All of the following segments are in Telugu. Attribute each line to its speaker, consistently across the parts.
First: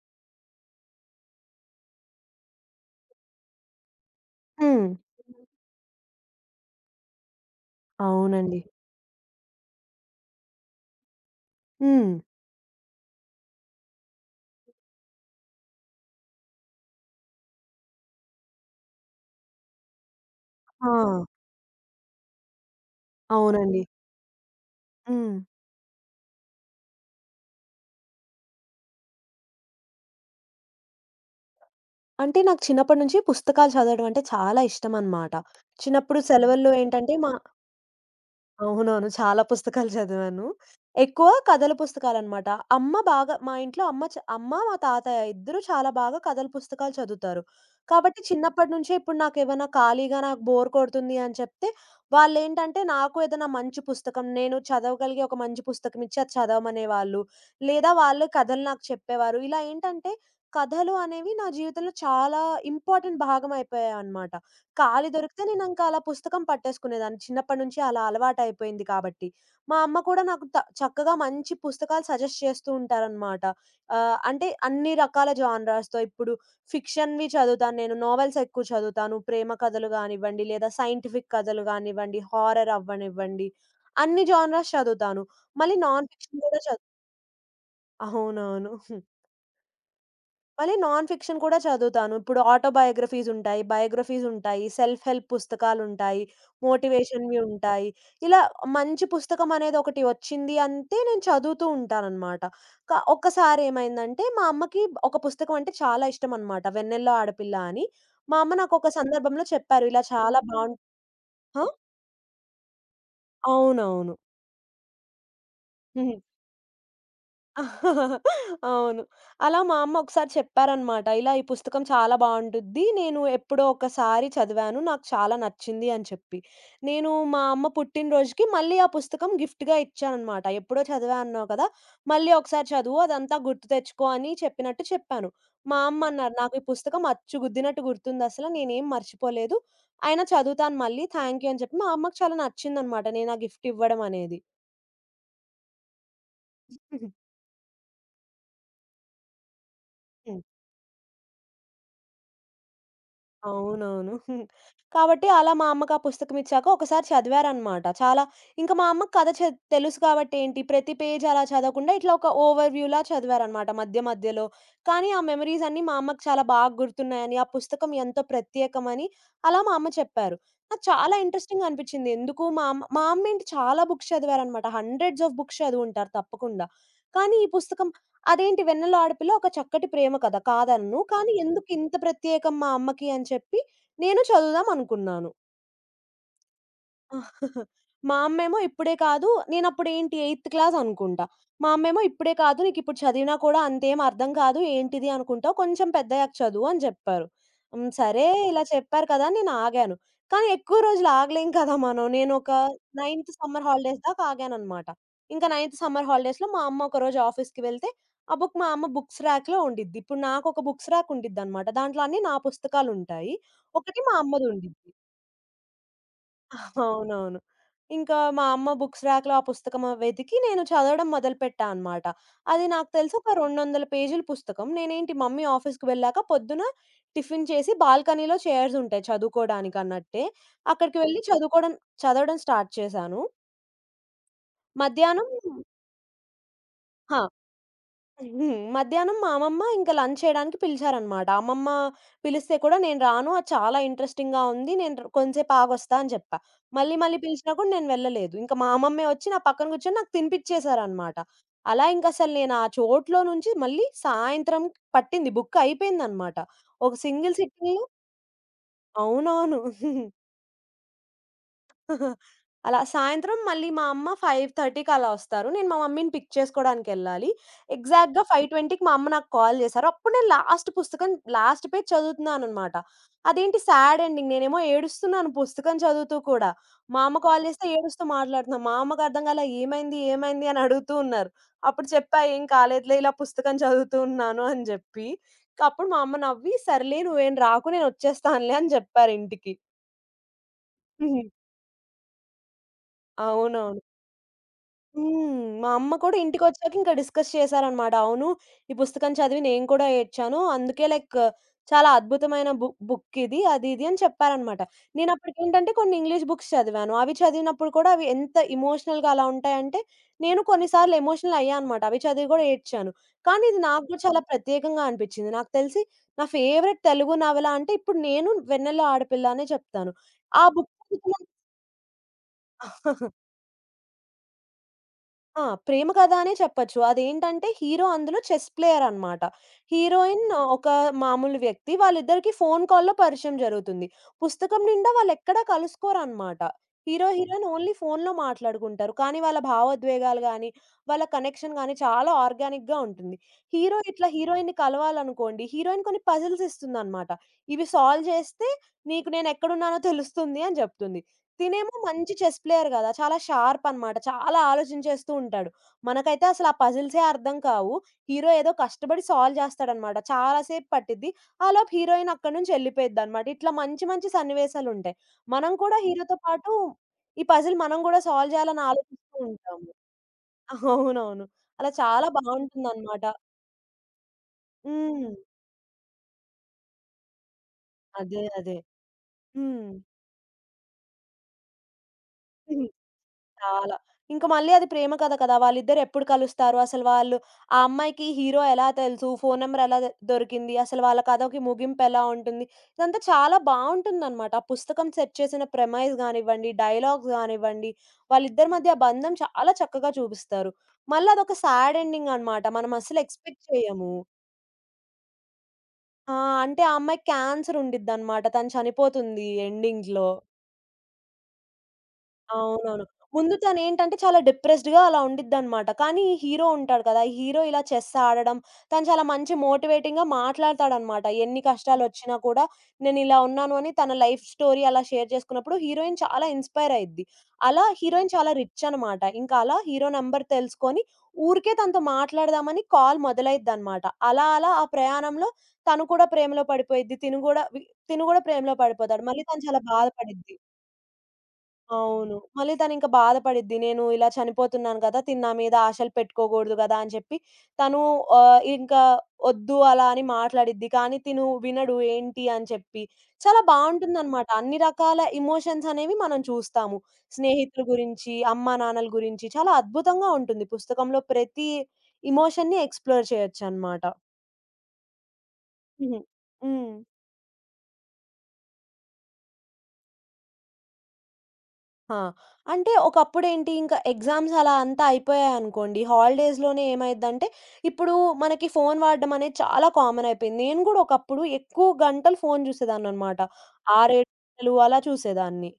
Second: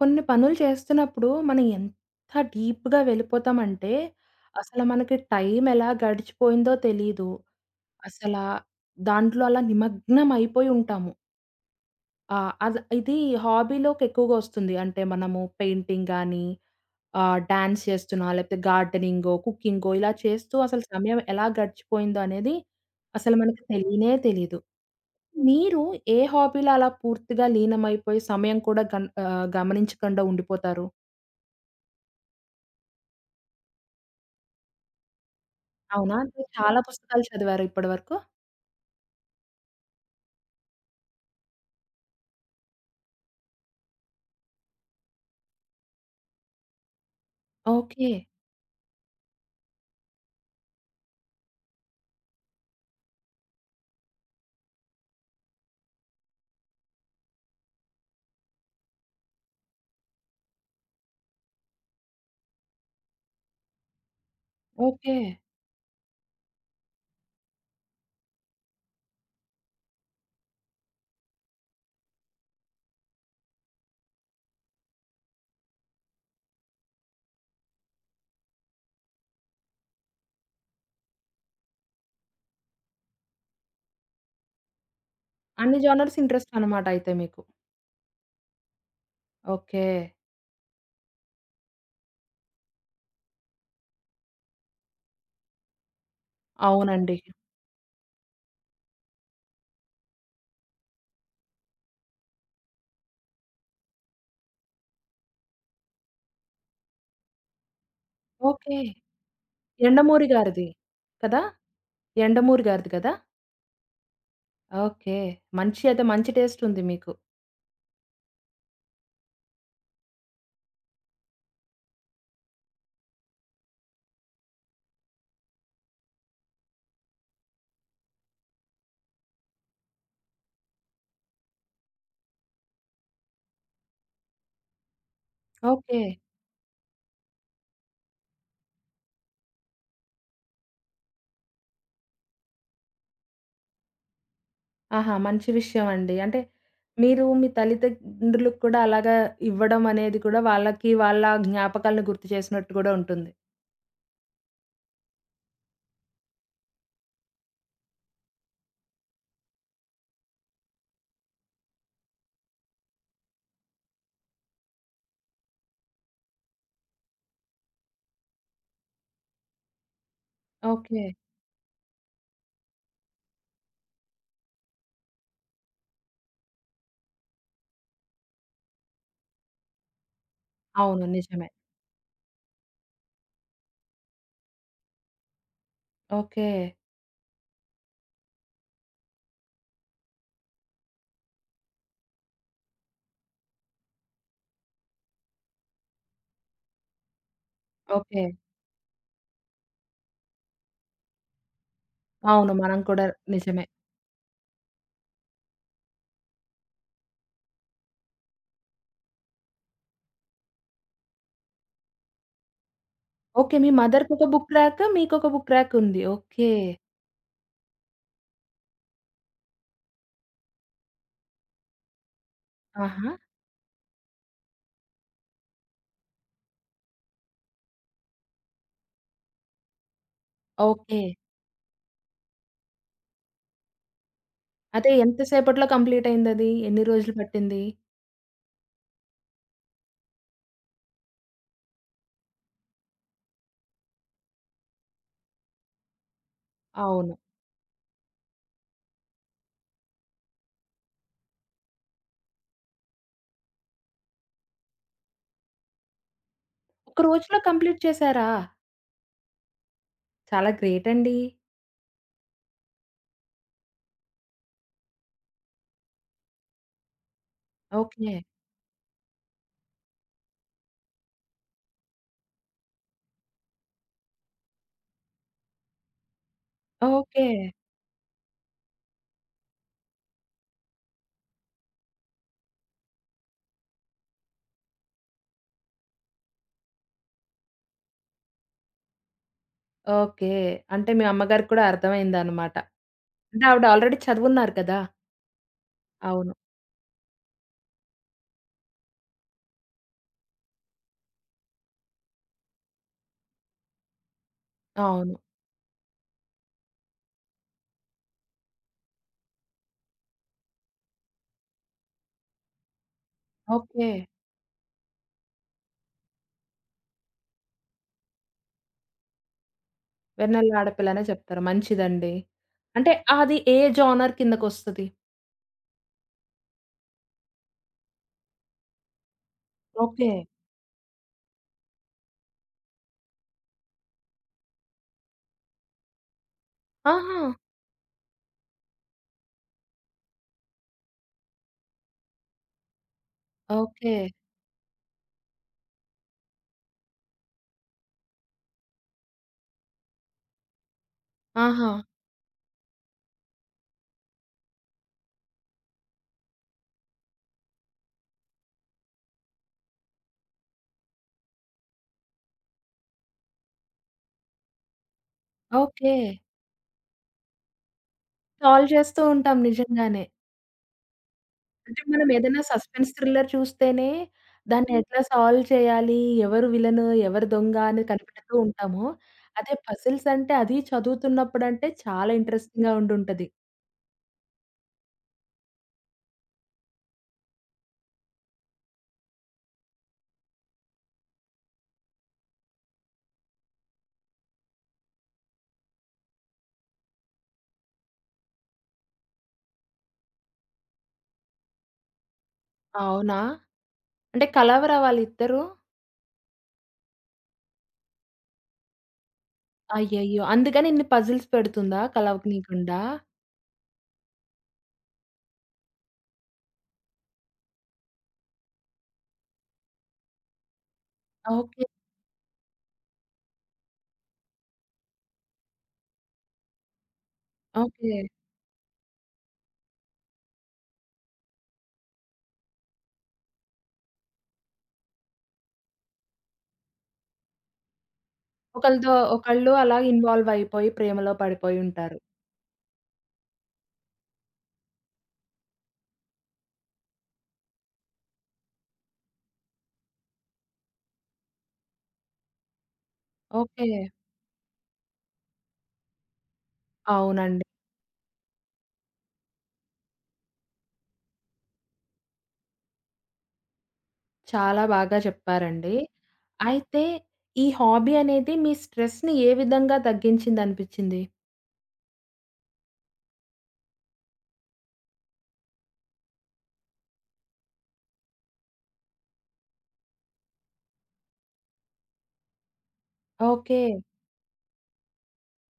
Speaker 1: కొన్ని పనులు చేస్తున్నప్పుడు మనం ఎంత డీప్‌గా వెళ్ళిపోతామంటే, అసలు
Speaker 2: హ్మ్.
Speaker 1: మనకి టైం ఎలా గడిచిపోయిందో తెలీదు. అసలా
Speaker 2: అవునండి.
Speaker 1: దాంట్లో అలా నిమగ్నం అయిపోయి ఉంటాము.
Speaker 2: హ్మ్.
Speaker 1: అది ఇది హాబీలోకి ఎక్కువగా వస్తుంది. అంటే మనము పెయింటింగ్ గానీ, డాన్స్ చేస్తున్నా, లేకపోతే గార్డెనింగో, కుకింగో ఇలా చేస్తూ అసలు
Speaker 2: ఆ!
Speaker 1: సమయం ఎలా గడిచిపోయిందో అనేది అసలు మనకు
Speaker 2: అవునండి.
Speaker 1: తెలియనే తెలీదు.
Speaker 2: హ్మ్.
Speaker 1: మీరు ఏ హాబీలో అలా పూర్తిగా లీనమైపోయి సమయం కూడా గమనించకుండా ఉండిపోతారు?
Speaker 2: అంటే నాకు చిన్నప్పటి నుంచి పుస్తకాలు చదవడం అంటే చాలా ఇష్టమనమాట.
Speaker 1: అవునా!
Speaker 2: చిన్నప్పుడు
Speaker 1: మీరు
Speaker 2: సెలవుల్లో
Speaker 1: చాలా
Speaker 2: ఏంటంటే
Speaker 1: పుస్తకాలు
Speaker 2: మా
Speaker 1: చదివారు ఇప్పటివరకు?
Speaker 2: అవునవును. చాలా పుస్తకాలు చదివాను. ఎక్కువ కథల పుస్తకాలనమాట. అమ్మ బాగా మా ఇంట్లో అమ్మ, మా తాతయ్య ఇద్దరూ చాలా బాగా కథల పుస్తకాలు చదువుతారు.
Speaker 1: ఓకే.
Speaker 2: కాబట్టి చిన్నప్పటి నుంచే ఇప్పుడు నాకేమైనా ఖాళీగా నాకు బోర్ కొడుతుంది అని చెప్తే, వాళ్ళేంటంటే నాకు ఏదైనా మంచి పుస్తకం నేను చదవగలిగే ఒక మంచి పుస్తకం ఇచ్చి అది చదవమనేవాళ్ళు. లేదా వాళ్ళే కథలు నాకు చెప్పేవారు. ఇలా ఏంటంటే కథలు అనేవి నా జీవితంలో చాలా ఇంపార్టెంట్ భాగం అయిపోయాయనమాట. ఖాళీ
Speaker 1: ఓకే.
Speaker 2: దొరికితే నేనింక అలా పుస్తకం పట్టేసుకునేదాన్ని. చిన్నప్పటి నుంచి అలా అలవాటయిపోయింది కాబట్టి. మా అమ్మ కూడా నాకు చక్కగా మంచి పుస్తకాలు సజెస్ట్ చేస్తూ ఉంటారనమాట. అంటే అన్ని రకాల జానరాస్‌తో ఇప్పుడు ఫిక్షన్‌వి చదువుతాను నేను. నోవెల్స్ ఎక్కువ చదువుతాను. ప్రేమ కథలు గానివ్వండి, లేదా సైంటిఫిక్ కథలు గానివ్వండి, హారర్ అవ్వనివ్వండి. అన్ని జానరాస్ చదువుతాను. మళ్ళీ
Speaker 1: అన్ని
Speaker 2: నాన్
Speaker 1: జోనర్స్
Speaker 2: ఫిక్షన్
Speaker 1: ఇంట్రెస్ట్
Speaker 2: కూడా
Speaker 1: అనమాట అయితే మీకు.
Speaker 2: అవునవును.
Speaker 1: ఓకే.
Speaker 2: మళ్ళీ నాన్ ఫిక్షన్ కూడా చదువుతాను. ఇప్పుడు ఆటోబయోగ్రఫీస్ ఉంటాయి, బయోగ్రఫీస్ ఉంటాయి, సెల్ఫ్ హెల్ప్ పుస్తకాలుంటాయి,
Speaker 1: అవునండి.
Speaker 2: మోటివేషన్‌వి ఉంటాయి. ఇలా మంచి పుస్తకం అనేది ఒకటి వచ్చింది అంటే నేను చదువుతూ ఉంటాననమాట. ఒక్కసారి ఏమైందంటే మా అమ్మకి ఒక పుస్తకం అంటే చాలా ఇష్టం అనమాట 'వెన్నెల్లో ఆడపిల్ల' అని. మా అమ్మ
Speaker 1: ఓకే.
Speaker 2: నాకొక సందర్భంలో చెప్పారు ఇలా
Speaker 1: 'యండమూరి'
Speaker 2: చాలా
Speaker 1: గారిది
Speaker 2: బావుం
Speaker 1: కదా?
Speaker 2: ఆ!
Speaker 1: 'యండమూరి' గారిది కదా?
Speaker 2: అవునవును.
Speaker 1: ఓకే. మంచి అయితే మంచి టేస్ట్ ఉంది మీకు.
Speaker 2: అవును. అలా మా అమ్మ ఒకసారి చెప్పారనమాట. ఇలా ఈ పుస్తకం చాలా బావుంటుద్ది. నేను ఎప్పుడో ఒకసారి చదివాను. నాకు చాలా నచ్చింది అని చెప్పి. నేను మా అమ్మ పుట్టినరోజుకి మళ్ళీ ఆ పుస్తకం గిఫ్ట్‌గా ఇచ్చాననమాట. ఎప్పుడో చదివా అన్నావు కదా! మళ్ళీ ఒకసారి చదువు అదంతా గుర్తు తెచ్చుకో అని చెప్పినట్టు చెప్పాను. మా
Speaker 1: ఓకే.
Speaker 2: అమ్మ అన్నారు, "నాకు ఈ పుస్తకం అచ్చు గుద్దినట్టు గుర్తుందసల. నేనేం మర్చిపోలేదు. అయినా చదువుతాను మళ్ళీ. థాంక్ యూ" అని చెప్పి మా అమ్మకి చాలా నచ్చిందనమాట. నేను ఆ గిఫ్ట్ ఇవ్వడం అనేది.
Speaker 1: ఆహా! మంచి విషయం అండి. అంటే మీరు మీ తల్లిదండ్రులకు కూడా అలాగా ఇవ్వడం అనేది కూడా వాళ్ళకి వాళ్ళ జ్ఞాపకాలను గుర్తు చేసినట్టు కూడా ఉంటుంది.
Speaker 2: అవునవును. కాబట్టి అలా మా అమ్మకు ఆ పుస్తకం ఇచ్చాక ఒకసారి చదివారనమాట. చాలా ఇంకా మా అమ్మకి కథ చ తెలుసు కాబట్టి ఏంటి ప్రతి పేజ్ అలా చదవకుండా ఇట్లా ఒక ఓవర్ వ్యూలా చదివారనమాట మధ్య మధ్యలో. కానీ ఆ మెమోరీస్ అన్నీ మా అమ్మకి చాలా బాగా గుర్తున్నాయని, ఆ పుస్తకం ఎంతో ప్రత్యేకమని అలా మా అమ్మ చెప్పారు. నాకు
Speaker 1: ఓకే.
Speaker 2: చాలా ఇంట్రెస్టింగ్‌గా అనిపిచ్చింది. ఎందుకు మా అమ్మ ఏంటి చాలా బుక్స్ చదివారనమాట. హండ్రెడ్స్ ఆఫ్ బుక్స్ చదివుంటారు తప్పకుండా. కానీ ఈ పుస్తకం అదేంటి 'వెన్నెల ఆడపిల్ల' ఒక చక్కటి ప్రేమ కథ కాదనను.
Speaker 1: అవును.
Speaker 2: కానీ
Speaker 1: నిజమే.
Speaker 2: ఎందుకు ఇంత ప్రత్యేకం మా అమ్మకి అని చెప్పి నేను చదువుదాం అనుకున్నాను.
Speaker 1: ఓకే.
Speaker 2: మా అమ్మేమో ఇప్పుడే కాదు నేనప్పుడేంటి ఎయిత్ క్లాస్ అనుకుంటా. మా అమ్మేమో ఇప్పుడే కాదు నీకిప్పుడు చదివినా కూడా అంతేం అర్థం కాదు. ఏంటిది అనుకుంటావు. కొంచెం పెద్దయ్యాక చదువు అని చెప్పారు. హ్మ్.
Speaker 1: ఓకే.
Speaker 2: సరే ఇలా చెప్పారు కదా అని నేనాగాను. కానీ ఎక్కువ రోజులు ఆగలేం కదా మనం.
Speaker 1: అవును. మనం కూడా
Speaker 2: నైన్త్
Speaker 1: నిజమే.
Speaker 2: సమ్మర్ హాలిడేస్ దాకా ఆగాననమాట. ఇంకా నైన్త్ సమ్మర్ హాలిడేస్‌లో మా అమ్మ ఒకరోజు ఆఫీస్‌కి వెళ్తే ఆ బుక్ మా అమ్మ బుక్స్ ర్యాక్‌లో ఉండిద్ది. ఇప్పుడు నాకొక బుక్స్ ర్యాక్ ఉండిద్దనమాట. దాంట్లో అన్ని నా పుస్తకాలుంటాయి.
Speaker 1: ఓకే. మీ
Speaker 2: ఒకటి మా
Speaker 1: మదర్‌కొక బుక్
Speaker 2: అమ్మదుండిద్ది.
Speaker 1: ర్యాక్, మీకొక బుక్ ర్యాక్ ఉంది. ఓకే.
Speaker 2: అవునవును. ఇంకా మా అమ్మ బుక్స్ ర్యాక్‌లో ఆ పుస్తకం వెతికి నేను చదవడం మొదలుపెట్టా అనమాట. అది నాకు
Speaker 1: ఆహా!
Speaker 2: తెలిసి ఒక 200 పేజీల పుస్తకం. నేనేంటి మమ్మీ ఆఫీస్‌కి వెళ్ళాక పొద్దున టిఫిన్ చేసి బాల్కనీలో చైర్స్ ఉంటాయి చదువుకోవడానికన్నట్టే. అక్కడికి
Speaker 1: ఓకే.
Speaker 2: వెళ్లి చదవడం స్టార్ట్ చేశాను.
Speaker 1: అదే ఎంత
Speaker 2: మధ్యాహ్నం
Speaker 1: సేపట్లో కంప్లీట్ అయిందది? ఎన్ని రోజులు
Speaker 2: ఆ!
Speaker 1: పట్టింది?
Speaker 2: హ్మ్. మధ్యాహ్నం మా అమ్మమ్మ ఇంక లంచ్ చేయడానికి పిలిచారనమాట. అమ్మమ్మ పిలిస్తే కూడా నేను రాను. అది చాలా ఇంట్రెస్టింగ్‌గా ఉంది. నేను కొంసేపు ఆగొస్తా అని జెప్పా. మళ్ళీ మళ్ళీ
Speaker 1: అవును.
Speaker 2: పిలిచినా కూడా నేను వెళ్ళలేదు. ఇంక మా అమ్మమ్మే వచ్చి నా పక్కన కూర్చొని నాకు తినిపిచ్చేశారనమాట. అలా ఇంకసలు నేను ఆ చోట్లో నుంచి మళ్ళీ సాయంత్రం పట్టింది. బుక్ అయిపోయిందనమాట. ఒక
Speaker 1: ఒక
Speaker 2: సింగిల్
Speaker 1: రోజులో కంప్లీట్
Speaker 2: సిట్టింగ్‌లో
Speaker 1: చేశారా?
Speaker 2: అవునవును.
Speaker 1: చాలా గ్రేట్ అండి.
Speaker 2: అలా సాయంత్రం మళ్ళీ మా అమ్మ 5:30కి అలా వస్తారు. నేను మా మమ్మీని పిక్ చేసుకోడానికెళ్ళాలి.
Speaker 1: ఓకే.
Speaker 2: ఎగ్జాక్ట్‌గా 5:20కి మా అమ్మ నాకు కాల్ చేశారు. అప్పుడు నేను లాస్ట్ పేజ్ చదువుతున్నాననమాట. అదేంటి సాడ్ ఎండింగ్. నేనేమో ఏడుస్తున్నాను పుస్తకం చదువుతూ కూడా. మా అమ్మ
Speaker 1: ఓకే.
Speaker 2: కాల్ చేస్తే ఏడుస్తూ మాట్లాడుతున్నా. మా అమ్మకు అర్థం కాలే ఏమైంది? ఏమైంది? అని అడుగుతూ ఉన్నారు. అప్పుడు చెప్పా "ఏం కాలేదులే ఇలా పుస్తకం చదువుతూ ఉన్నాను" అని చెప్పి. అప్పుడు మా అమ్మ నవ్వి "సర్లే నువ్వేం రాకు నేను వచ్చేస్తానులే" అని చెప్పారు ఇంటికి.
Speaker 1: ఓకే. అంటే మీ
Speaker 2: హ్మ్.
Speaker 1: అమ్మగారికి కూడా అర్థమైందన్నమాట. అంటే ఆవిడ
Speaker 2: అవునవును.
Speaker 1: ఆల్రెడీ చదువున్నారు కదా!
Speaker 2: హ్మ్. మా అమ్మ కూడా
Speaker 1: అవును.
Speaker 2: ఇంటికొచ్చాక ఇంకా డిస్కస్ చేశారనమాట. అవును. ఈ పుస్తకం చదివి నేను కూడా ఏడ్చాను. అందుకే లైక్ చాలా అద్భుతమైన బుక్ ఇది. అది ఇది అని చెప్పారనమాట.
Speaker 1: అవును.
Speaker 2: నేనప్పటికేంటంటే కొన్ని ఇంగ్లీష్ బుక్స్ చదివాను. అవి చదివినప్పుడు కూడా అవి ఎంత ఎమోషనల్‌గా అలా ఉంటాయంటే, నేను కొన్ని సార్లు ఎమోషనల్ అయ్యా అనమాట. అవి చదివి కూడా ఏడ్చాను. కానీ ఇది నాకు
Speaker 1: ఓకే.
Speaker 2: కూడా చాలా ప్రత్యేకంగా అనిపిచ్చింది. నాకు తెలిసి నా ఫేవరెట్ తెలుగు నవల అంటే ఇప్పుడు నేను 'వెన్నెల ఆడపిల్ల' అనే చెప్తాను. ఆ
Speaker 1: వెన్నెల
Speaker 2: బుక్
Speaker 1: ఆడపిల్లనే చెప్తారు. మంచిదండి. అంటే అది ఏ జోనర్ కిందకొస్తది?
Speaker 2: ఆ! 'ప్రేమ కథ' అనే చెప్పొచ్చు. అదేంటంటే హీరో అందులో చెస్ ప్లేయర్ అన్నమాట.
Speaker 1: ఓకే.
Speaker 2: హీరోయిన్ ఒక మామూలు వ్యక్తి. వాళ్ళిద్దరికీ ఫోను కాల్‌లో పరిచయం జరుగుతుంది. పుస్తకం నిండా వాళ్ళెక్కడా కలుసుకోరన్నమాట. హీరో,
Speaker 1: ఆహా!
Speaker 2: హీరోయిన్ ఓన్లీ ఫోనులో మాట్లాడుకుంటారు. కానీ వాళ్ళ భావోద్వేగాలు గాని, వాళ్ళ కనెక్షన్ గాని చాలా ఆర్గానిక్‌గా ఉంటుంది. Hero
Speaker 1: okay.
Speaker 2: ఇట్లా హీరోయిన్‌ని కలవాలనుకోండి, హీరోయిన్ కొన్ని పజిల్స్ ఇస్తుందన్నమాట. ఇవి సాల్వ్ చేస్తే నీకు నేనెక్కడున్నానో తెలుస్తుంది అని చెప్తుంది.
Speaker 1: ఆహా!
Speaker 2: తినేమో మంచి చెస్ ప్లేయర్ గదా! చాలా షార్ప్ అనమాట. చాలా ఆలోచించేస్తూ ఉంటాడు. మనకైతే అసలు ఆ పజిల్సే అర్థం కావు. హీరో ఏదో కష్టపడి సాల్వ్ చేస్తాడనమాట. చాలా సేపు పట్టిద్ది. ఆలోపు హీరోయిన్ అక్కడి నుంచి ఎళ్ళిపోయిద్దనమాట. ఇట్లా మంచి మంచి సన్నివేశాలుంటాయి. మనం కూడా
Speaker 1: ఓకే.
Speaker 2: హీరోతో పాటు ఈ పజిల్ మనం గూడా సాల్వ్ చేయాలని
Speaker 1: సాల్వ్ చేస్తూ
Speaker 2: ఆలోచిస్తూ
Speaker 1: ఉంటాం
Speaker 2: ఉంటాము.
Speaker 1: నిజంగానే.
Speaker 2: అవునవును. అలా
Speaker 1: అంటే
Speaker 2: చాలా
Speaker 1: మనం ఏదైనా సస్పెన్స్
Speaker 2: బావుంటుందనమాట.
Speaker 1: థ్రిల్లర్ చూస్తేనే దాన్ని ఎట్లా
Speaker 2: హ్మ్.
Speaker 1: సాల్వ్ చేయాలి, ఎవరు విలను, ఎవరు దొంగ అని
Speaker 2: అదే.
Speaker 1: కనిపెడుతూ
Speaker 2: అదే.
Speaker 1: ఉంటాము. అదే
Speaker 2: హ్మ్.
Speaker 1: పజిల్స్ అంటే అది చదువుతున్నప్పుడంటే చాలా ఇంట్రెస్టింగ్‌గా ఉండుంటది.
Speaker 2: చాలా. ఇంక మళ్ళీ అది ప్రేమ కథ కదా! వాళ్ళిద్దరు ఎప్పుడు కలుస్తారు? అసలు వాళ్ళు ఆ అమ్మాయికి హీరో ఎలా తెలుసు? ఫోను నంబర్ ఎలా దొరికింది? అసలు వాళ్ళ కథకి ముగింపు ఎలా ఉంటుంది? ఇదంతా చాలా బావుంటుందనమాట. ఆ పుస్తకం సెట్ చేసిన ప్రెమైజ్ గానివ్వండి, డైలాగ్స్ గానివ్వండి, వాళ్ళిద్దరి మధ్య ఆ బంధం చాలా చక్కగా చూపిస్తారు. మళ్ళీ అదొక సాడ్ ఎండింగ్ అనమాట. మనం అస్సలు
Speaker 1: అవునా?
Speaker 2: ఎక్స్‌పెక్ట్ చేయము.
Speaker 1: అంటే కలవరా వాళ్ళిద్దరూ?
Speaker 2: ఆ! అంటే ఆ అమ్మాయికి క్యాన్సర్ ఉండిద్దనమాట. తను చనిపోతుంది ఎండింగ్‌లో.
Speaker 1: అయ్యయ్యో! అందుకని ఇన్ని పజిల్స్ పెడుతుందా కలవనీకుండా?
Speaker 2: అవునవును. ముందు తనేంటంటే చాలా డిప్రెస్డ్‌గా అలా ఉండిద్దనమాట. కానీ ఈ హీరో ఉంటాడు కదా! ఈ హీరో ఇలా చెస్ ఆడడం, తను చాలా మంచి మోటివేటింగ్‌గా మాట్లాడతాడనమాట. ఎన్ని
Speaker 1: ఓకే.
Speaker 2: కష్టాలొచ్చినా కూడా నేనిలా ఉన్నాను అని తన లైఫ్ స్టోరీ అలా షేర్ చేసుకున్నప్పుడు హీరోయిన్ చాలా ఇన్‌స్పైర్ అయ్యిద్ది. అలా
Speaker 1: ఓకే.
Speaker 2: హీరోయిన్ చాలా రిచ్ అనమాట. ఇంకా అలా హీరో నంబర్ తెలుసుకొని ఊరికే తనతో మాట్లాడదామని కాల్ మొదలైద్దనమాట. అలా అలా ఆ ప్రయాణంలో తను కూడా ప్రేమలో పడిపోయిద్ది. తిను గూడా ప్రేమలో
Speaker 1: ఒకళ్ళతో
Speaker 2: పడిపోతాడు. మళ్ళీ తను
Speaker 1: ఒకళ్ళు
Speaker 2: చాలా
Speaker 1: అలా ఇన్వాల్వ్
Speaker 2: బాధపడిద్ది.
Speaker 1: అయిపోయి ప్రేమలో పడిపోయుంటారు.
Speaker 2: అవును. మళ్ళీ తనింక బాధపడిద్ది. నేను ఇలా చనిపోతున్నాను గదా! తిను నా మీద ఆశలు పెట్టుకోగూడదు గదా! అని చెప్పి తను ఇంకా ఒద్దు అలా అని మాట్లాడిద్ది. కానీ తిను వినడు ఏంటి అని చెప్పి. చాలా
Speaker 1: ఓకే.
Speaker 2: బావుంటుందనమాట. అన్ని రకాల ఎమోషన్స్ అనేవి మనం చూస్తాము.
Speaker 1: అవునండి.
Speaker 2: స్నేహితుల గురించి, అమ్మానాన్నల గురించి చాలా అద్భుతంగా ఉంటుంది. పుస్తకంలో ప్రతి ఎమోషన్‌ని ఎక్స్‌ప్లోర్ చేయొచ్చనమాట.
Speaker 1: చాలా బాగా చెప్పారండి.
Speaker 2: హుహు. హ్మ్.
Speaker 1: అయితే ఈ హాబీ అనేది మీ స్ట్రెస్‌ని ఏ విధంగా తగ్గించిందనిపిచ్చింది?
Speaker 2: ఆ! అంటే ఒకప్పుడేంటి ఇంకా ఎగ్జామ్స్ అలా అంతా అయిపోయాయనుకోండి, హాలిడేస్‌లోనే ఏమైద్దంటే, ఇప్పుడు మనకి ఫోను వాడడం అనేది చాలా కామన్ అయిపోయింది. నేను గూడా ఒకప్పుడు ఎక్కువ గంటలు ఫోను జూసేదాన్ననమాట.
Speaker 1: ఓకే.
Speaker 2: 6, 7 గంటలు అలా చూసేదాన్ని.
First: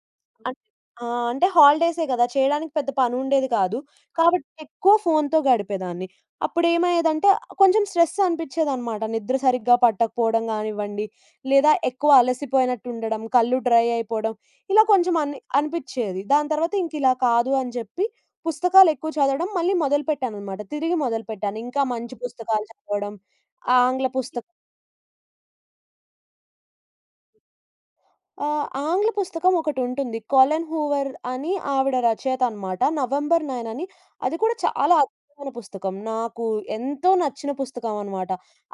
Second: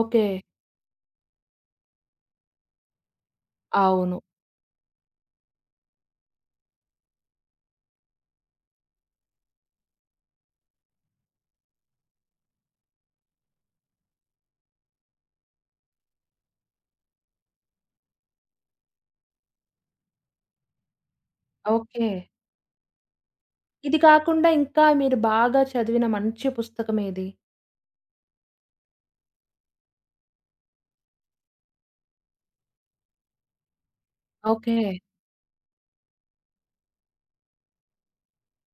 Speaker 1: ఓకే.
Speaker 2: అన్ ఆ! అంటే హాలిడేసే గదా! చేయడానికి పెద్ద పనుండేది కాదు.
Speaker 1: అవును.
Speaker 2: కాబట్టి ఎక్కువ ఫోనుతో గడిపేదాన్ని. అప్పుడేమయ్యేదంటే కొంచెం స్ట్రెస్ అనిపిచ్చేదనమాట. నిద్ర సరిగ్గా పట్టకపోవడం గానివ్వండి, లేదా ఎక్కువ అలసిపోయినట్టు ఉండడం, కళ్ళు డ్రై అయిపోవడం, ఇలా కొంచెం అని అనిపిచ్చేది. దాని తర్వాత ఇంకిలా కాదు అని చెప్పి పుస్తకాలెక్కువ చదవడం మళ్ళీ మొదలుపెట్టాననమాట. తిరిగి మొదలుపెట్టాను. ఇంకా
Speaker 1: ఓకే.
Speaker 2: మంచి పుస్తకాలు చదవడం,
Speaker 1: ఇది
Speaker 2: ఆంగ్ల
Speaker 1: కాకుండా
Speaker 2: పుస్తకాలు
Speaker 1: ఇంకా మీరు బాగా చదివిన మంచి పుస్తకం ఏది?
Speaker 2: ఆంగ్ల పుస్తకం ఒకటుంటుంది. కాలన్ హూవర్ అని ఆవిడ రచయిత అనమాట. 'నవంబర్ 9' అని. అది కూడా
Speaker 1: ఓకే.
Speaker 2: చాలా అద్భుతమైన పుస్తకం. నాకు ఎంతో నచ్చిన పుస్తకం అనమాట.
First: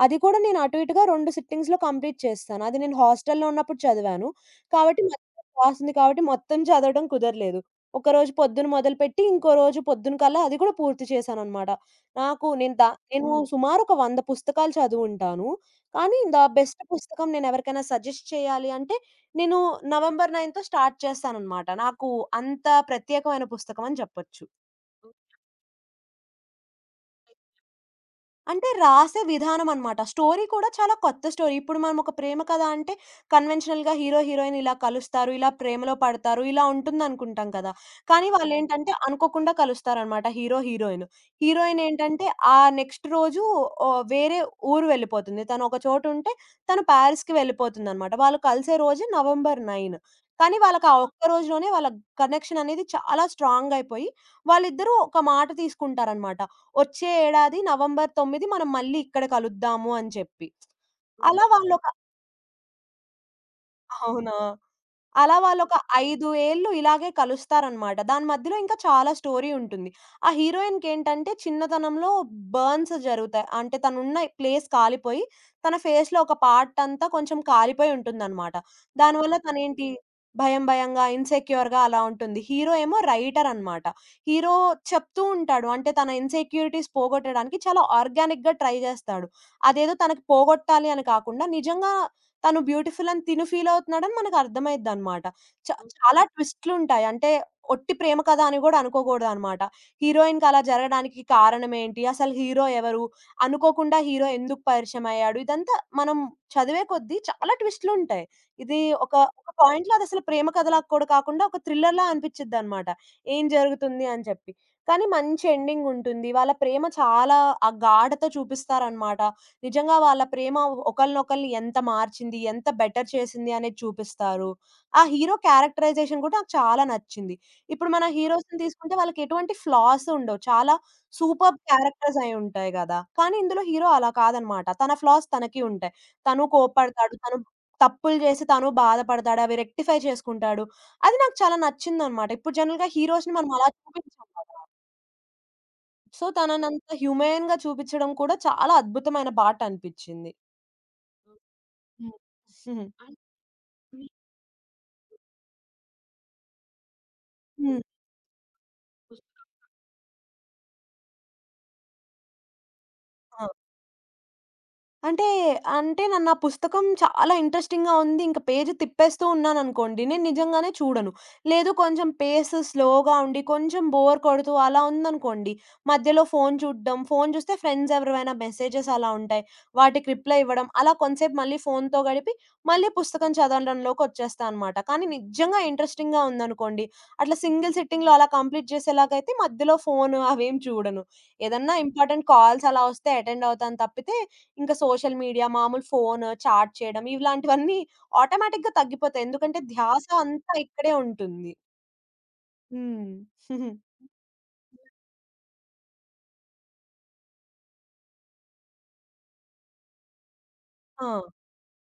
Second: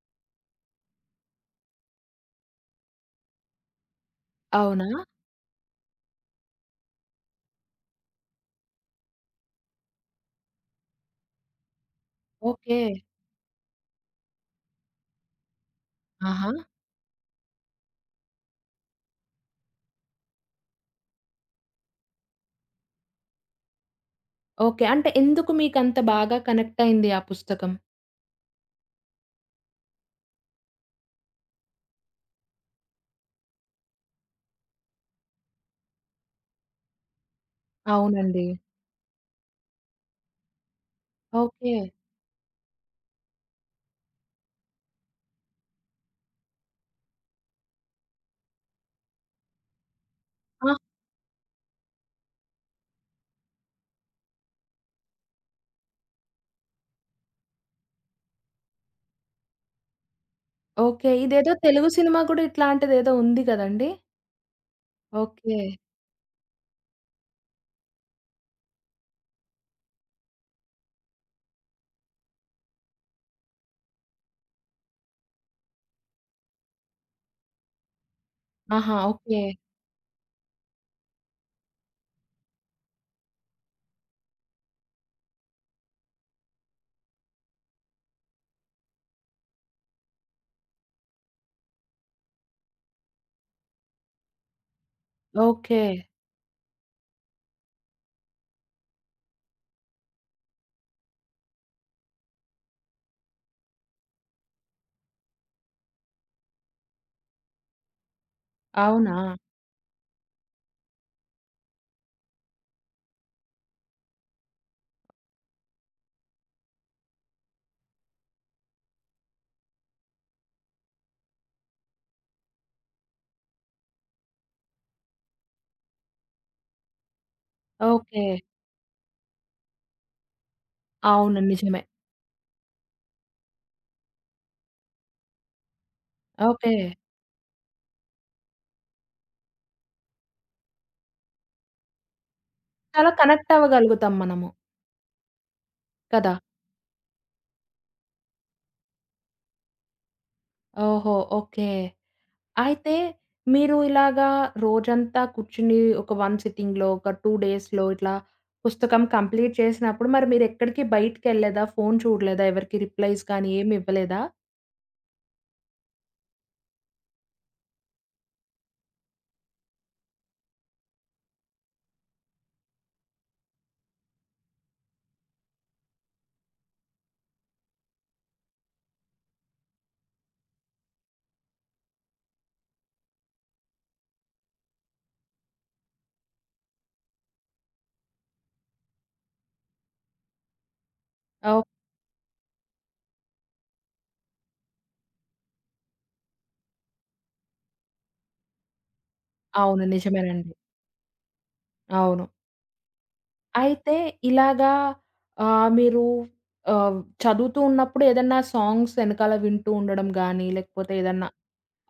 Speaker 2: అది కూడా నేను అటు ఇటుగా 2 సిట్టింగ్స్‌లో కంప్లీట్ చేసేసాను. అది నేను హాస్టల్‌లో ఉన్నప్పుడు చదివాను.
Speaker 1: అవునా?
Speaker 2: కాబట్టి మధ్యలో రాసింది కాబట్టి మొత్తం చదవడం కుదరలేదు. ఒకరోజు పొద్దున మొదలుపెట్టి, ఇంకో రోజు పొద్దున కల్లా అది కూడా పూర్తి చేశాననమాట. నాకు నేను
Speaker 1: ఓకే.
Speaker 2: దా నేను సుమారు ఒక 100 పుస్తకాలు చదువుంటాను. కానీ ద
Speaker 1: ఆహా!
Speaker 2: బెస్ట్ పుస్తకం నేనెవరికైనా సజెస్ట్ చేయాలి అంటే నేను నవంబర్ 9తో స్టార్ట్ చేశాననమాట. నాకు అంత ప్రత్యేకమైన పుస్తకం అని జెప్పొచ్చు.
Speaker 1: ఓకే. అంటే ఎందుకు మీకంత బాగా కనెక్ట్ అయింది ఆ పుస్తకం?
Speaker 2: అంటే రాసే విధానం అనమాట. స్టోరీ కూడా చాలా కొత్త స్టోరీ. ఇప్పుడు మనం ఒక ప్రేమ కథ అంటే కన్వెన్షనల్‌గా హీరో, హీరోయిన్ ఇలా కలుస్తారు, ఇలా ప్రేమలో పడతారు, ఇలా ఉంటుందనుకుంటాం కదా! కానీ అవును.
Speaker 1: అవునండి.
Speaker 2: వాళ్ళేంటంటే అనుకోకుండా కలుస్తారనమాట హీరో, హీరోయిన్.
Speaker 1: ఓకే.
Speaker 2: హీరోయిన్ ఏంటంటే ఆ నెక్స్ట్ రోజు వేరే ఊరు వెళ్ళిపోతుంది. తను ఒక చోట ఉంటే తను పారిస్‌కి వెళ్ళిపోతుందనమాట. వాళ్ళు కలిసే రోజు నవంబర్ 9. కానీ
Speaker 1: ఆ!
Speaker 2: వాళ్ళకి ఆ ఒక్క రోజులోనే వాళ్ళ కనెక్షన్ అనేది చాలా స్ట్రాంగ్ అయిపోయి వాళ్ళిద్దరూ ఒక మాట తీసుకుంటారనమాట. వచ్చే ఏడాది నవంబర్ 9 మనం మళ్ళీ ఇక్కడ కలుద్దాము అని చెప్పి.
Speaker 1: ఓకే.
Speaker 2: అలా ఓకే.
Speaker 1: ఇదేదో
Speaker 2: వాళ్ళొక
Speaker 1: తెలుగు సినిమా కూడా ఇట్లాంటిదేదో ఉంది కదండీ!
Speaker 2: అవునా! అలా
Speaker 1: ఓకే.
Speaker 2: వాళ్ళొక 5 ఏళ్ళు ఇలాగే కలుస్తారనమాట. దాని మధ్యలో ఇంకా చాలా స్టోరీ ఉంటుంది. ఆ హీరోయిన్‌కేంటంటే చిన్నతనంలో బర్న్స్ జరుగుతాయి. అంటే తనున్న ప్లేస్ కాలిపోయి, తన ఫేస్‌లో ఒక పార్ట్ అంతా కొంచెం కాలిపోయి ఉంటుందనమాట.
Speaker 1: ఆహా!
Speaker 2: దానివల్ల
Speaker 1: ఓకే.
Speaker 2: తనేంటి భయం భయంగా, ఇన్‌సెక్యూర్‌గా అలా ఉంటుంది. హీరో ఏమో రైటర్ అనమాట. హీరో చెప్తూ ఉంటాడు. అంటే తన ఇన్‌సెక్యూరిటీస్ పోగొట్టడానికి చాలా ఆర్గానిక్‌గా ట్రై జేస్తాడు. అదేదో తనకి పోగొట్టాలి అని కాకుండా నిజంగా తను బ్యూటిఫుల్ అని తిను ఫీల్ అవుతున్నాడని మనకర్థమైద్దనమాట. చ
Speaker 1: ఓకే.
Speaker 2: చాలా ఓకే. ట్విస్ట్‌లుంటాయి. అంటే ఒట్టి ప్రేమ కథ అని గూడా అనుకోకూడదనమాట. హీరోయిన్‌కలా జరగడానికి కారణమేంటి? అసలు హీరో ఎవరు? అనుకోకుండా హీరో ఎందుకు పరిచయమయ్యాడు? ఇదంతా మనం చదివే కొద్దీ చాలా ట్విస్ట్‌లుంటాయి. ఇది ఒక,
Speaker 1: అవునా?
Speaker 2: ఒక పాయింట్‌లో అదసలు ప్రేమ కథలా కూడా కాకుండా ఒక థ్రిల్లర్‌లా అనిపిచ్చిద్దనమాట. ఏం జరుగుతుంది అని చెప్పి. కానీ మంచి ఎండింగుంటుంది. వాళ్ళ ప్రేమ చాలా ఆ గాఢత చూపిస్తారనమాట. నిజంగా వాళ్ళ ప్రేమ ఒకళ్ళనొకళ్ళని ఎంత మార్చింది, ఎంత బెటర్ చేసింది అనేది చూపిస్తారు. ఆ హీరో క్యారెక్టరైజేషన్ కూడా నాకు చాలా నచ్చింది. ఇప్పుడు మన
Speaker 1: ఓకే.
Speaker 2: హీరోస్‌ని తీసుకుంటే వాళ్ళకి ఎటువంటి ఫ్లాస్ ఉండవు. చాలా
Speaker 1: అవును.
Speaker 2: సూపర్బ్
Speaker 1: నిజమే.
Speaker 2: క్యారెక్టర్స్ అయ్యుంటాయి గదా! కానీ ఇందులో హీరో అలా కాదనమాట. తన ఫ్లాస్ తనకి ఉంటాయి. తను
Speaker 1: ఓకే.
Speaker 2: కోప్పడతాడు. తను తప్పులు జేసి తను బాధపడతాడు. అవి రెక్టిఫై చేసుకుంటాడు. అది నాకు చాలా నచ్చిందనమాట. ఇప్పుడు జనరల్‌గా
Speaker 1: చాలా
Speaker 2: హీరోస్‌ని మనం
Speaker 1: కనెక్ట్
Speaker 2: అలా
Speaker 1: అవ్వగలుగుతాం
Speaker 2: చూపించం
Speaker 1: మనము.
Speaker 2: కదా! సో,
Speaker 1: కదా!
Speaker 2: తననంత హ్యూమెన్‌గా చూపిచ్చడం కూడా చాలా అద్భుతమైన పాటనిపిచ్చింది.
Speaker 1: ఓహో! ఓకే.
Speaker 2: హ్మ్. హుహు.
Speaker 1: అయితే
Speaker 2: అంటే
Speaker 1: మీరు
Speaker 2: మీకు
Speaker 1: ఇలాగా రోజంతా కూర్చుని ఒక 1 సిట్టింగ్‌లో, ఒక 2
Speaker 2: హ్మ్.
Speaker 1: డేస్‌లో ఇట్లా పుస్తకం కంప్లీట్
Speaker 2: పుస్తకం
Speaker 1: చేసినప్పుడు మరి మీరెక్కడికి బయటికెళ్ళలేదా? ఫోను చూడలేదా? ఎవరికీ రిప్లైస్
Speaker 2: ఆ!
Speaker 1: కానీ ఏమి ఇవ్వలేదా?
Speaker 2: అంటే, అంటే నన్ను ఆ పుస్తకం చాలా ఇంట్రెస్టింగ్‌గా ఉంది. ఇంక పేజ్ తిప్పేస్తూ ఉన్నాననుకోండి, నేను నిజంగానే చూడను. లేదు కొంచెం పేస్ స్లోగా ఉండి, కొంచెం బోర్ కొడుతూ అలా ఉందనుకోండి, మధ్యలో ఫోను చూడడం, ఫోను చూస్తే ఫ్రెండ్స్ ఎవరివైనా మెసేజెస్ అలా ఉంటాయి. వాటికి రిప్లై ఇవ్వడం, అలా కొంతసేపు మళ్ళీ ఫోనుతో గడిపి, మళ్ళీ పుస్తకం చదవడంలోకొచ్చేస్తా అనమాట. కానీ నిజంగా ఇంట్రెస్టింగ్‌గా ఉందనుకోండి, అట్లా సింగిల్ సిట్టింగ్‌లో అలా కంప్లీట్ చేసేలాగైతే మధ్యలో ఫోను అవేం చూడను.
Speaker 1: ఓహ్!
Speaker 2: ఏదన్నా ఇంపార్టెంట్ కాల్స్ అలా వస్తే అటెండ్ అవుతాను తప్పితే ఇంకా సోషల్ మీడియా, మామూలు ఫోన్, చాట్ చేయడం ఇలాంటివన్నీ ఆటోమేటిక్‌గా తగ్గిపోతాయి. ఎందుకంటే
Speaker 1: అవును.
Speaker 2: ధ్యాస
Speaker 1: నిజమేనండి.
Speaker 2: అంతా ఇక్కడే ఉంటుంది.
Speaker 1: అవును.
Speaker 2: హ్మ్.
Speaker 1: అయితే ఇలాగా మీరు ఆహ్, చదువుతూ ఉన్నప్పుడు ఏదన్నా సాంగ్స్ ఎనకాల వింటూ ఉండడం గాని, లేకపోతే
Speaker 2: ఆ!
Speaker 1: ఏదన్నా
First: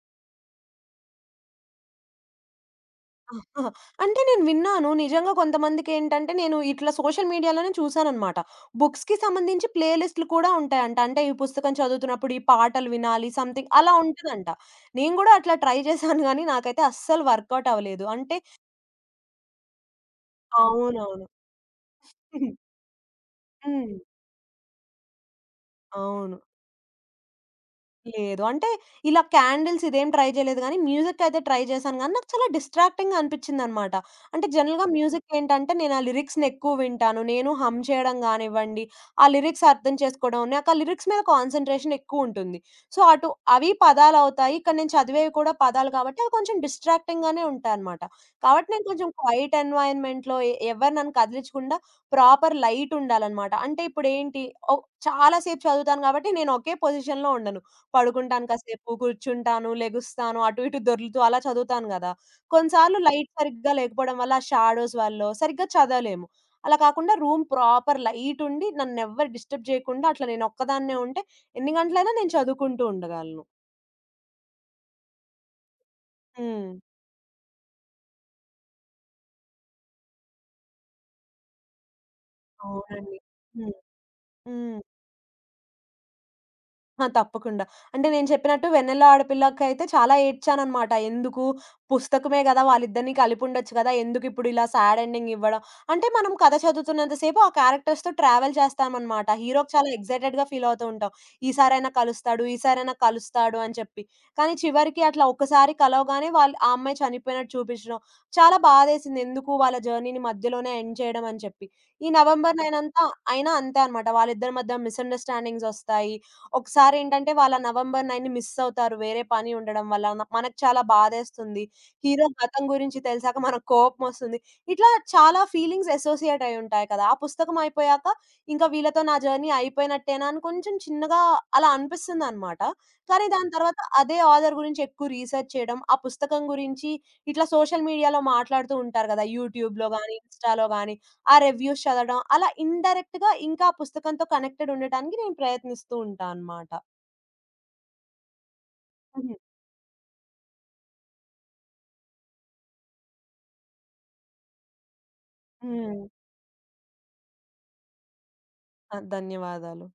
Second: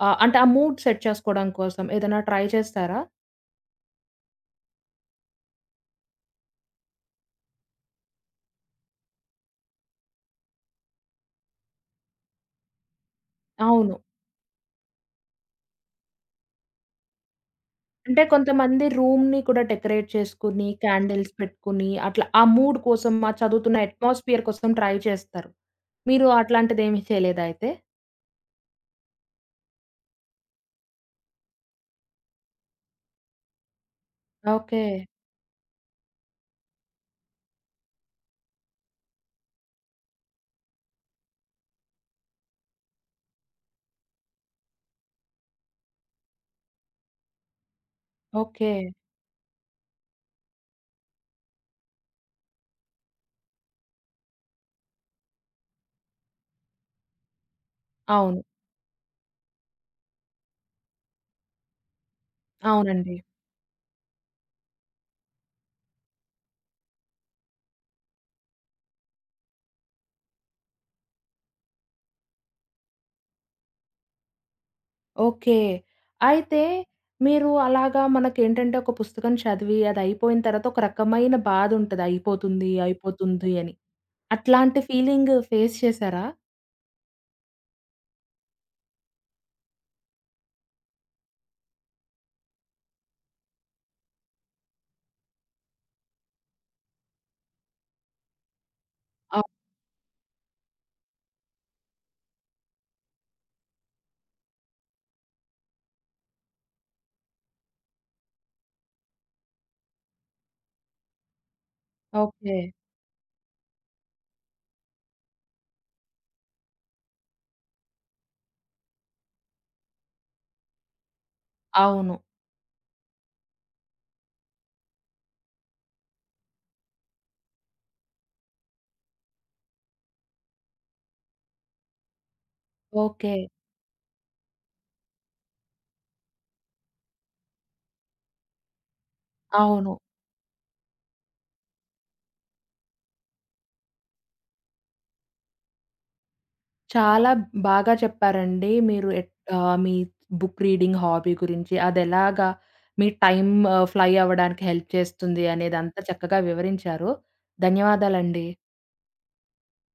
Speaker 1: ఆ! అంటే ఆ మూడ్ సెట్ చేసుకోవడం కోసం ఏదైనా ట్రై చేస్తారా?
Speaker 2: ఆహా! అంటే నేను విన్నాను. నిజంగా కొంతమందికేంటంటే నేను ఇట్లా సోషల్ మీడియాలోనే చూసాననమాట. బుక్స్‌కి సంబంధించి ప్లే లిస్ట్‌లు కూడా ఉంటాయంట. అంటే ఈ పుస్తకం చదువుతున్నప్పుడు ఈ పాటలు వినాలి సంథింగ్ అలా
Speaker 1: అవును.
Speaker 2: ఉంటదంట. నేను కూడా అట్లా ట్రై చేశాను గానీ నాకైతే అస్సలు వర్కౌట్ అవ్వలేదు.
Speaker 1: అంటే
Speaker 2: అంటే
Speaker 1: కొంతమంది రూమ్‌ని కూడా డెకరేట్ చేసుకొని,
Speaker 2: అవునవును.
Speaker 1: క్యాండిల్స్ పెట్టుకొని, అట్లా ఆ మూడ్ కోసం, ఆ చదువుతున్న
Speaker 2: హ్మ్.
Speaker 1: అట్మాస్ఫియర్ కోసం ట్రై చేస్తారు. మీరు
Speaker 2: అవును.
Speaker 1: అట్లాంటిదేమీ చేయలేదా అయితే?
Speaker 2: లేదు. అంటే ఇలా క్యాండిల్స్ ఇదేం ట్రై చేయలేదు గానీ, మ్యూజిక్ అయితే ట్రై చేశాను గానీ, నాకు చాలా డిస్ట్రాక్టింగ్‌గా అనిపించిందనమాట. అంటే
Speaker 1: ఓకే.
Speaker 2: జనరల్‌గా మ్యూజిక్ ఏంటంటే, నేను ఆ లిరిక్స్‌ని ఎక్కువ వింటాను. నేను హమ్ చేయడం గానివ్వండి, ఆ లిరిక్స్ అర్థం చేసుకోవడం, నాకు ఆ లిరిక్స్ మీద కాన్సంట్రేషన్ ఎక్కువుంటుంది. సో, అటు అవి పదాలవుతాయి. ఇక్కడ నేను చదివేవి కూడా పదాలు కాబట్టి, అవి కొంచెం డిస్ట్రాక్టింగ్‌గానే ఉంటాయనమాట. కాబట్టి
Speaker 1: ఓకే.
Speaker 2: నేను కొంచెం క్వైట్ ఎన్వైర్న్‌మెంట్‌లో ఎవరు నన్ను కదిలిచ్చకుండా ప్రాపర్ లైట్ ఉండాలనమాట. అంటే ఇప్పుడేంటి, ఒ చాలా సేపు చదువుతాను కాబట్టి, నేను ఒకే పొజిషన్‌లో ఉండను.
Speaker 1: అవును.
Speaker 2: పడుకుంటాను కాసేపు, కూర్చుంటాను, లెగుస్తాను, అటు ఇటు దొర్లుతూ అలా చదువుతాను గదా! కొన్నిసార్లు
Speaker 1: అవునండి.
Speaker 2: లైట్ సరిగ్గా లేకపోవడం వల్ల ఆ షాడోస్ వల్లో సరిగ్గా చదవలేము. అలా కాకుండా రూమ్ ప్రాపర్ లైట్ ఉండి నన్నెవ్వరు డిస్టర్బ్ చేయకుండా అట్లా నేనొక్కదాన్నే ఉంటే ఎన్ని గంటలైనా నేను చదువుకుంటూ ఉండగలను.
Speaker 1: ఓకే. అయితే
Speaker 2: హ్మ్.
Speaker 1: మీరు అలాగా మనకేంటంటే ఒక పుస్తకం చదివి అదయిపోయిన తర్వాత ఒక రకమైన బాధుంటది. అయిపోతుంది,
Speaker 2: అవునండి.
Speaker 1: అయిపోతుంది అని.
Speaker 2: హ్మ్. హ్మ్.
Speaker 1: అట్లాంటి ఫీలింగ్ ఫేస్ చేసారా?
Speaker 2: ఆ! తప్పకుండా. అంటే నేను చెప్పినట్టు 'వెన్నెల ఆడపిల్ల'కైతే చాలా ఏడ్చాననమాట. ఎందుకు పుస్తకమే గదా! వాళ్ళిద్దరిని కలిపుండొచ్చు గదా! ఎందుకిప్పుడు ఇలా సాడ్ ఎండింగ్ ఇవ్వడం. అంటే మనం కథ చదువుతున్నంత సేపు ఆ క్యారెక్టర్స్‌తో ట్రావెల్ చేస్తామనమాట.
Speaker 1: అవ్
Speaker 2: హీరోకి చాలా ఎక్సైటెడ్‌గా ఫీల్ అవుతూ ఉంటాం. ఈసారైనా కలుస్తాడు, ఈసారైనా కలుస్తాడు అని చెప్పి. కానీ చివరికి అట్లా ఒక్కసారి కలవగానే వాళ్ళు ఆ అమ్మాయి చనిపోయినట్టు చూపించడం చాలా బాధేసింది. ఎందుకు వాళ్ళ జర్నీని మధ్యలోనే ఎండ్ చేయడం అని చెప్పి. ఈ నవంబర్
Speaker 1: ఓకే.
Speaker 2: 9 అంతా అయినా అంతే అనమాట. వాళ్ళిద్దరి మధ్య మిస్‌అండర్‌స్టాండింగ్స్ ఒస్తాయి. ఒకసారి ఏంటంటే వాళ్ళ నవంబర్ 9 మిస్ అవుతారు. వేరే పని ఉండడం వల్ల. మనకు చాలా బాధేస్తుంది.
Speaker 1: అవును.
Speaker 2: హీరో గతం గురించి తెలిసాక మనకు కోపమొస్తుంది. ఇట్లా చాలా ఫీలింగ్స్ అసోసియేట్ అయి ఉంటాయి కదా! ఆ పుస్తకం అయిపోయాక ఇంకా వీళ్ళతో నా జర్నీ అయిపోయినట్టేనా అని కొంచెం చిన్నగా అలా అనిపిస్తుందనమాట. కానీ
Speaker 1: ఓకే.
Speaker 2: దాని తర్వాత అదే ఆథర్ గురించి ఎక్కువ రీసెర్చ్ చేయడం, ఆ పుస్తకం గురించి ఇట్లా సోషల్ మీడియాలో మాట్లాడుతూ ఉంటారు గదా! యూట్యూబ్‌లో
Speaker 1: అవును.
Speaker 2: గాని, ఇన్‌స్టాలో గాని ఆ రివ్యూస్ చదవడం అలా ఇండైరెక్ట్‌గా ఇంకా ఆ పుస్తకంతో కనెక్టెడ్ ఉండటానికి నేను ప్రయత్నిస్తూ ఉంటా అన్నమాట.
Speaker 1: చాలా బాగా చెప్పారండి. మీరు ఎట్
Speaker 2: హుహు.
Speaker 1: మీ బుక్ రీడింగ్ హాబీ గురించి, అదెలాగా మీ టైమ్ ఫ్లై అవ్వడానికి హెల్ప్ చేస్తుంది
Speaker 2: హ్మ్.
Speaker 1: అనేదంతా చక్కగా వివరించారు. ధన్యవాదాలండి.
Speaker 2: ఆ! ధన్యవాదాలు.